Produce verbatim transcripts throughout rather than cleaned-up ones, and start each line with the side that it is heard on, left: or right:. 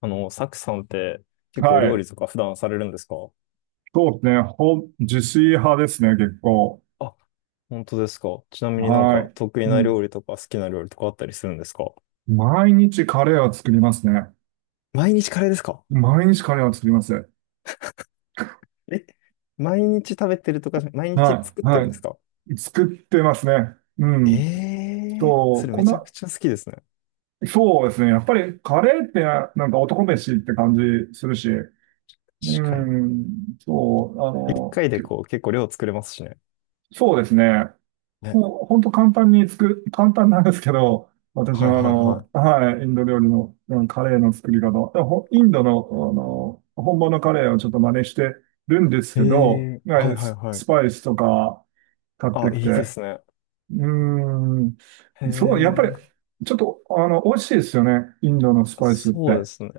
left: あの、サクさんって結構
right: は
left: 料
right: い。
left: 理とか普段されるんですか？
right: そうですね。ほん、自炊派ですね、結構。
left: あ、本当ですか。ちなみになん
right: は
left: か
right: い。
left: 得意
right: う
left: な
right: ん。
left: 料理とか好きな料理とかあったりするんですか？
right: 毎日カレーは作りますね。
left: 毎日カレーですか？
right: 毎日カレーは作ります。
left: え、毎日食べてるとかじゃ、毎日
right: は
left: 作っ
right: い。
left: て
right: は
left: るんですか？
right: い。作ってますね。う
left: え
right: ん。
left: えー、
right: そ
left: そ
right: う、
left: れ
right: こ
left: めちゃく
right: の、
left: ちゃ好きですね。
right: そうですね。やっぱりカレーってな、なんか男飯って感じするし。う
left: 確かに。
right: ん。そう、あ
left: 一
right: の、
left: 回でこう結構量作れますしね。
right: そうですね。
left: ね。
right: もう本当簡単に作る、簡単なんですけど、私
left: はい
right: はあ
left: はいは
right: の、はい、インド料理の、うんカレーの作り方、でほインドの、あの、本場のカレーをちょっと真似してるんです
left: い。
right: け
left: え
right: ど、
left: えー、
right: は
left: はい
right: い
left: はい
right: ス
left: はい。
right: スパイスとか買っ
left: あ、
right: てき
left: い
right: て、
left: いで
right: う
left: すね。
right: ーん、
left: へ
right: そう、やっぱり、
left: え、
right: ちょっと、あの、美味しいですよね、インドのスパイスって。
left: そうですね。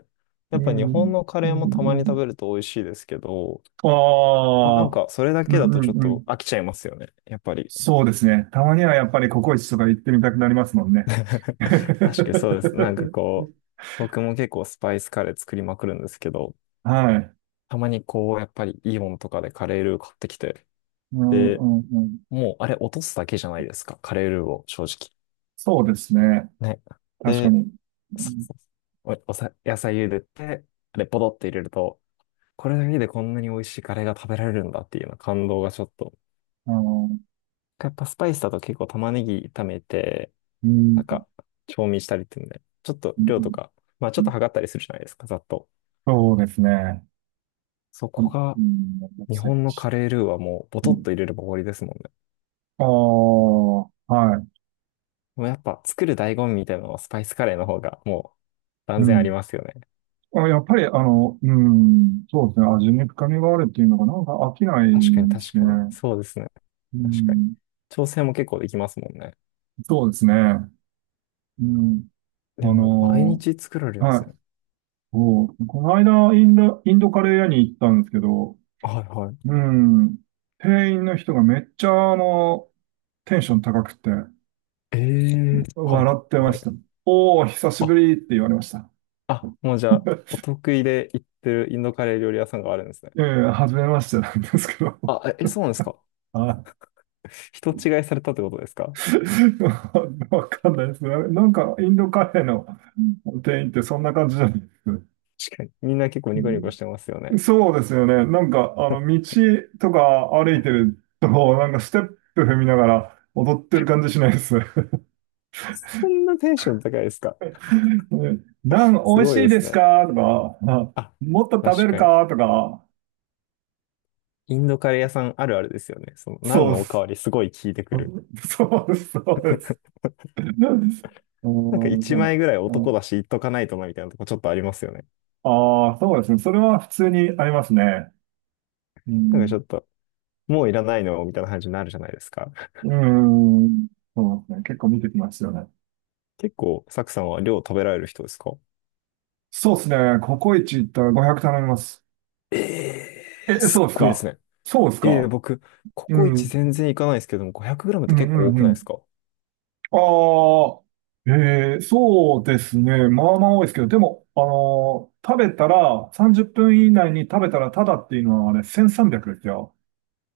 right: う
left: やっぱ日本
right: ん、
left: のカ
right: う
left: レ
right: ん、
left: ーもたまに
right: う
left: 食
right: ん。
left: べると美味しいですけど、
right: あ
left: まあ、なん
right: あ、
left: か、それだ
right: う
left: け
right: ん、
left: だと
right: う
left: ちょっ
right: ん、う
left: と
right: ん。
left: 飽きちゃいますよね。やっぱり。
right: そうですね。たまにはやっぱりココイチとか行ってみたくなりますもんね。
left: 確かにそうです。なんか こう、僕も結構スパイスカレー作りまくるんですけど、
right: はい。
left: たまにこう、やっぱりイオンとかでカレールー買ってきて、
right: うんう
left: で、
right: んうん。
left: もうあれ落とすだけじゃないですか。カレールーを、正直。
right: そうですね。
left: ね。
right: 確か
left: で、
right: に。う
left: そう
right: ん
left: そうそうお、おさ、野菜茹でて、あれポドって入れると、これだけでこんなに美味しいカレーが食べられるんだっていうような感動がちょっと。
right: あの、
left: やっぱスパイスだと結構玉ねぎ炒めて、
right: うん、
left: なんか、調味したりっていうので、ちょっと
right: うん、
left: 量とか、まあちょ
right: う
left: っと
right: ん。
left: 測ったりするじゃないですか、ざっと。
right: そうですね。
left: そ
right: う
left: こ
right: ん、
left: が、
right: うん
left: 日
right: 最
left: 本の
right: 近
left: カレールーはもう、ボトッ
right: う
left: と入れれば終わりですもんね。
right: ん。ああ、は
left: もうやっぱ、作る醍醐味みたいなのは、スパイスカレーの方が、もう、
right: い。
left: 断
right: う
left: 然あり
right: ん。
left: ますよね。
right: あ、やっぱり、あの、うん、そうですね。味に深みがあるっていうのが、なんか飽きない
left: 確かに
right: で
left: 確
right: すね。
left: かに。そうですね。
right: う
left: 確かに。
right: ん、
left: 調整も結構できますもんね。
right: そうですね。うん。あ
left: でも、毎
right: の、
left: 日作られるんで
right: は
left: すね。
right: い。そう、この間、インド、インドカレー屋に行ったんですけど、
left: はいはい。
right: うん。店員の人がめっちゃ、あの、テンション高くて、
left: ええ、はいは
right: 笑って
left: い
right: ま
left: はい。
right: した。おお、久し
left: あ、
right: ぶりって言われました。
left: あ、もうじゃあ、お 得意で行ってるインドカレー料理屋さんがあるんですね。
right: ええ、初めましてなんですけど。
left: あ、え、え、そうなんですか。
right: はい。
left: 人違いされたってことですか？
right: わかんないですね。なんか、インドカフェの店員ってそんな感じじゃないですか。
left: 確かに。みんな結構
right: う
left: ニコニコ
right: ん
left: してますよね。
right: そうですよね。なんか、あの、道とか歩いてると、なんかステップ踏みながら踊ってる感じしないです。
left: こんなテンション高いですか？
right: ナン
left: す
right: 美味
left: ごい
right: しい
left: で
right: で
left: す
right: す
left: ね。
right: かとか、あ
left: あ、
right: もっと食べ
left: 確
right: る
left: かに。
right: かとか、
left: インドカレー屋さんあるあるですよね。その、何
right: そうで
left: のおか
right: す。
left: わりすごい聞いてくる。
right: そうです、そうです。うん、そう
left: なんか一枚ぐらい
right: う
left: 男
right: ん
left: だし言っとかないとなみたいなとこちょっとありますよね。
right: ああ、そうですね。それは普通にありますね。う
left: なんかち
right: ん、
left: ょっと、もういらないのみたいな感じになるじゃないですか。
right: うん、そうですね。結構見てきますよね。
left: 結構、サクさんは量食べられる人ですか？
right: そうですね。ココイチ行ったらごひゃく頼みます。
left: ええー、
right: え、
left: す
right: そう
left: っ
right: です
left: ごいです
right: か
left: ね。
right: そうです
left: ええ、
right: か
left: 僕、コ
right: う
left: コイ
right: ん、う
left: チ
right: ん、
left: 全然いかないですけども、ごひゃくグラム っ
right: う
left: て結構多
right: ん、
left: く
right: う
left: ないで
right: ん。
left: すか？
right: ああ、えー、そうですね。まあまあ多いですけど、でも、あのー食べたら、さんじゅっぷん以内に食べたらタダっていうのはあれ、せんさんびゃくですよ。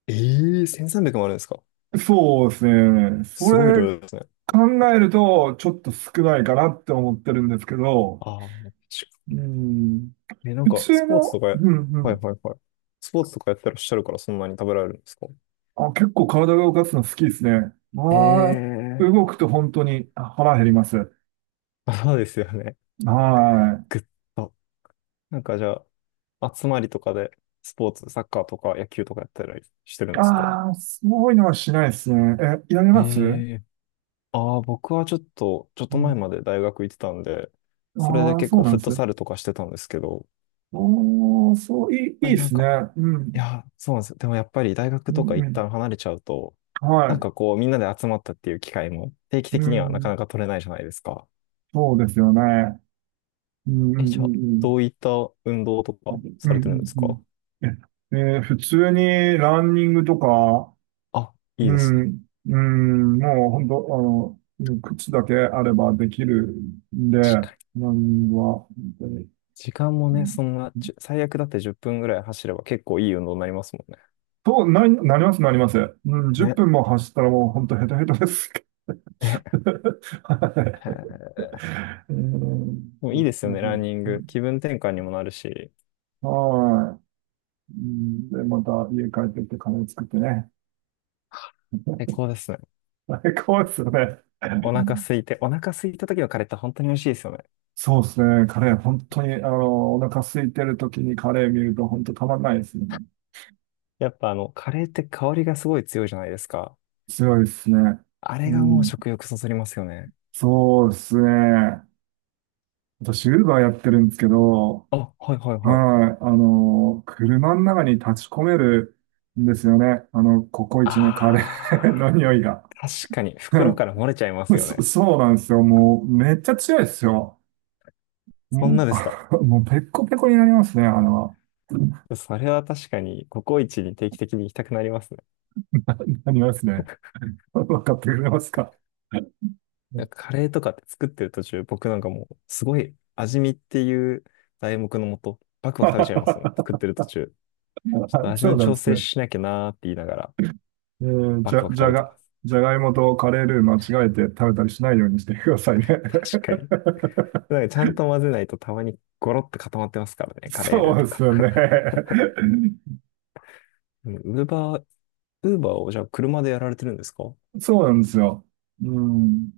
left: ええー、せんさんびゃくもあるんですか？
right: そうですね。そ
left: すごい
right: れ
left: 量ですね。
right: 考えると、ちょっと少ないかなって思ってるんですけど、
left: ああ、確
right: う
left: か
right: ん、
left: に。え、なん
right: 普
left: か、ス
right: 通
left: ポーツと
right: の、
left: かや、
right: うんう
left: はい
right: ん、
left: はいはい。スポーツとかやってらっしゃるからそんなに食べられるんですか？
right: あ、結構体が動かすの好きですね。まあ、
left: ええ
right: 動くと本当にあ腹減ります。
left: ー、そうですよね。
right: はい。
left: ぐっと。なんかじゃあ、集まりとかで、スポーツ、サッカーとか野球とかやったりしてるんですか？
right: ああ、そういうのはしないですね。え、やり
left: え
right: ますう
left: え、ああ、僕はちょっと、ちょっと前ま
right: ん
left: で大学行ってたんで、それで
right: ああ、
left: 結
right: そう
left: 構
right: なん
left: フッ
right: で
left: ト
right: すね。
left: サルとかしてたんですけど、やっ
right: ああ、そう、いい、いい
left: ぱり
right: で
left: なん
right: すね。
left: か、
right: う
left: い
right: ん。
left: や、そうなんですよ。でもやっぱり大
right: う
left: 学とか
right: ん、う
left: 一
right: ん。
left: 旦離れちゃうと、なん
right: は
left: かこうみんなで集まったっていう機会も定期
right: い。う
left: 的にはなか
right: ん。
left: なか取れないじゃないですか。
right: そうですよね。うん、うん、う
left: え、じゃあ、
right: ん、
left: どういった運動と
right: う
left: か
right: ん。う
left: さ
right: ん、
left: れてるんです
right: う
left: か？
right: ん、うん。え、えー普通にランニングとか、
left: あ、いい
right: う
left: ですね。
right: ん、うん、もう本当、あの、うん靴だけあればできるんで、ラン
left: 確かに。
right: ニングは、本当に。
left: 時間も
right: う
left: ね、
right: ん
left: そんな、じゅ最悪だってじゅっぷんぐらい走れば結構いい運動になりますもんね。
right: と、なり、なります、なります。うん、10
left: ね。
right: 分も走ったらもう本当ヘトヘトです。はい
left: ね。へー で
right: えー、
left: もいい
right: で
left: で
right: す
left: すよね、ランニン
right: ね。
left: グ。気分転換にもなるし、
right: はい。うん、で、また家帰ってきてカレー作ってね。
left: 最高ですね。
right: 最高ですよね。
left: お腹空いて、お腹空いた時のカレーって本当に美味しいですよね。
right: そうですね。カレー、本当に、あの、お腹空いてる時にカレー見ると本当たまんないですね。
left: やっぱあの、カレーって香りがすごい強いじゃないですか。
right: 強いですね。
left: あれ
right: う
left: がもう
right: ん。
left: 食欲そそりますよね。
right: そうですね。私、ウーバーやってるんですけど、
left: あ、はいはいはい。
right: はい。あの、車の中に立ち込めるんですよね。あの、ココイチのカレーの
left: あ
right: 匂いが。
left: ー、確かに袋か ら漏れちゃいます よ
right: そ、
left: ね。
right: そうなんですよ。もう、めっちゃ強いですよ。
left: そんな
right: ん
left: ですか。
right: もう、ペッコペコになりますね、あの、
left: それは確かにココイチに定期的に行きたくなりますね。
right: なりますね。わかってくれますか
left: なんかカレーとかって作ってる途中、僕なんかもうすごい味見っていう題目のもと、バクバク食べちゃいますもん。作っ てる途中。ちょっと味
right: そう
left: の
right: なん
left: 調
right: です
left: 整
right: ね。
left: しなきゃなーって言いながら、
right: えー
left: バ
right: じ
left: ク
right: ゃ、
left: バク
right: じ
left: 食
right: ゃ
left: べて
right: が、
left: ます。
right: じゃがいもとカレールー間違えて食べたりしないようにしてくださいね。
left: 確かに。なんか ちゃんと混ぜないとたまにゴロッと固まってますからね、カレー
right: そ
left: ル
right: う
left: ー
right: で
left: と
right: す
left: か。
right: よね。
left: ウーバー、ウーバーをじゃあ車でやられてるんですか？
right: そうなんですよ。うん。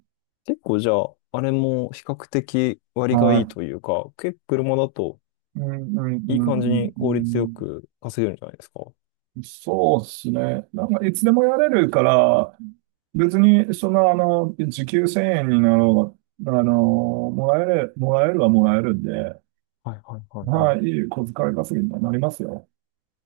left: 結構じゃあ、あれも比較的割がいい
right: は
left: というか、結構車だと
right: い。うん、うん、う
left: い
right: ん、
left: い感じ
right: うん。
left: に
right: う
left: 効率よ
right: ん
left: く稼げるんじゃないですか？は
right: そうですね。なんか、いつでもやれるから、別に、その、あの、時給せんえんになろうが、あの、もらえる、もらえるはもらえるんで、
left: いはいはいは
right: ま
left: い。
right: い、いい小遣い稼ぎにはなりますよ。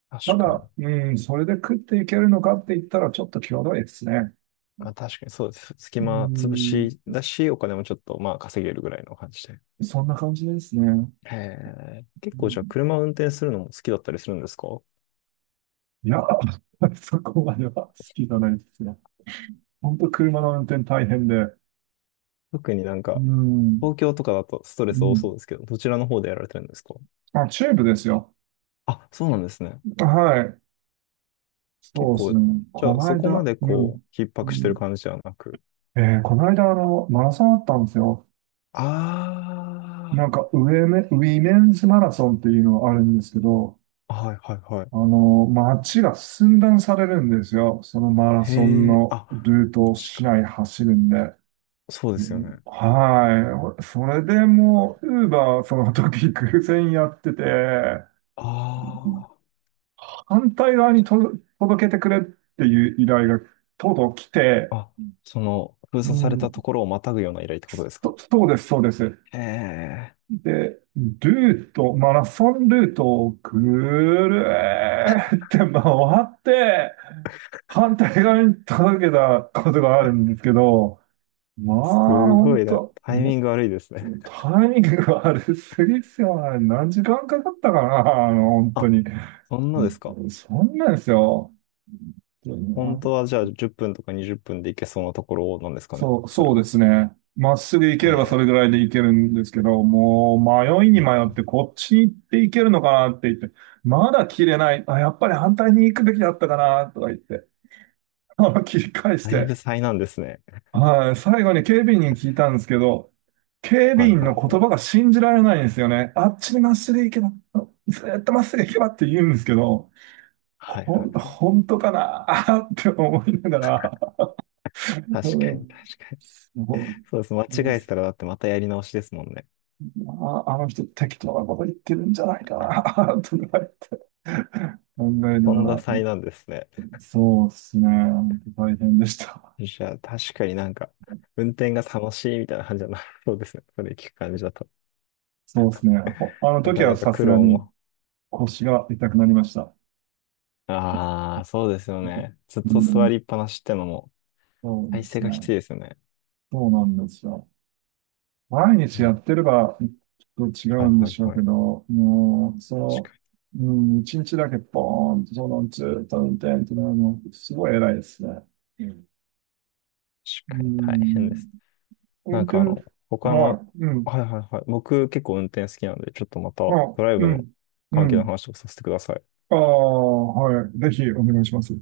left: 確
right: た
left: かに。
right: だ、うん、それで食っていけるのかって言ったら、ちょっと際どいですね。
left: あ、確かにそうです。隙
right: う
left: 間潰
right: ん、
left: しだし、お金もちょっとまあ稼げるぐらいの感じで。
right: そんな感じですね。
left: へえ。結
right: う
left: 構じゃあ
right: ん
left: 車運転するのも好きだったりするんですか？
right: いや、そこまでは好きじゃないですね。本当車の運転大変で。
left: 特になん
right: う
left: か、
right: ん、
left: 東京とかだとスト
right: う
left: レス多
right: ん。
left: そうですけど、どちらの方でやられてるんですか？
right: あ、チューブですよ。
left: あ、そうなんですね。
right: はい。
left: 結
right: そうです
left: 構、
right: ね。
left: じ
right: こ
left: ゃあ
right: の
left: そこ
right: 間、
left: まで
right: うん。
left: こう、逼
right: う
left: 迫してる
right: ん
left: 感じじゃなく。
right: えーこの間、あの、マラソンあったんですよ。
left: あ
right: なんか、ウェメ、ウィメンズマラソンっていうのがあるんですけど、
left: あ、はいはいはい。
right: あの、街が寸断されるんですよ。そのマラ
left: へ
right: ソン
left: え、
right: の
left: あ、
right: ルートを
left: 確
right: 市
left: かに。
right: 内走るんで。
left: そうで
right: う
left: すよ
right: ん
left: ね。
right: はい。それでもう、ウーバーその時偶然やってて、
left: あ
right: 反対側にと届けてくれっていう依頼がとうとう来て、
left: あ、あ、その、封
right: う
left: 鎖されたと
right: ん、
left: ころをまたぐような依頼ってことです
right: と
left: か？
right: そうです、そうです。
left: へえ、
right: で、ルート、マラソンルートをぐるーって回って、反対側に届けたことがあるんですけど、まあ、
left: す
right: ほ
left: ご
right: ん
left: いね。
right: と、
left: タイミ
right: も
left: ング悪いですね。
right: タイミングが悪すぎっすよね。何時間かかったかな、あの、本当に。
left: あ、そんなですか。
right: そんなんですよ。
left: 本当はじゃあじゅっぷんとかにじゅっぷんで行けそうなところなんですかね。
right: そう、
left: それ
right: そうで
left: は。
right: すね。まっすぐ行け
left: へ
right: ればそれぐ
left: え、
right: らいで行けるんですけど、もう迷いに迷ってこっちに行って行けるのかなって言って、まだ切れない。あ、やっぱり反対に行くべきだったかなとか言って、あの切り返し
left: だい
right: て、
left: ぶ災難ですね。
right: はい、最後に警備員に聞いたんですけど、警備
left: はい
right: 員
left: は
right: の
left: い
right: 言
left: は
right: 葉が
left: い。
right: 信じられないんですよね。あっちにまっすぐ行けば、ずーっとまっすぐ行けばって言うんですけど、
left: はいは
right: ほ
left: い
right: ん、
left: はい。
right: 本当かな って思いながら、
left: 確かに確かに。
right: うん、も
left: そうです。間
right: う
left: 違えてたらだってまたやり直しですもんね。
right: ああ、あの人適当なこと言ってるんじゃないかな とか言って考えな
left: と
right: が
left: んだ
right: ら、
left: 災難ですね。
right: そうですね。本当大変でした。
left: じゃあ確かになんか、運転が楽しいみたいな感じじゃなさ そうですね。それ聞く感じだと。
right: そうですね。ほあの
left: な
right: 時
left: か
right: は
left: なか
right: さす
left: 苦
right: が
left: 労
right: に
left: も。
right: 腰が痛くなりました。
left: ああ、そうですよね。ずっ
right: う
left: と座
right: ん、
left: りっぱなしってのも、
right: そう
left: 体
right: で
left: 勢
right: す
left: が
right: ね。
left: きついですよね。
right: そうなんですよ。毎
left: う
right: 日や
left: ん、
right: ってればちょっと違
left: は
right: う
left: い
right: んで
left: はい
right: しょう
left: は
right: け
left: い。
right: ど、もう、そ
left: 確
right: の、
left: かに、
right: うん、一日だけポーンと、その、ずっと運転ってなるの、すごい偉いですね。うん。う
left: 確かに大変で
right: ん
left: す。なん
right: 本当
left: かあ
right: に
left: の、他
right: は
left: の、
right: い。うん。
left: はいはいはい。僕結構運転好きなんで、ちょっとまたド
right: あ、
left: ライ
right: う
left: ブの
right: ん。う
left: 関係の
right: ん。
left: 話をさせてください。
right: ああ、はい。ぜひお願いします。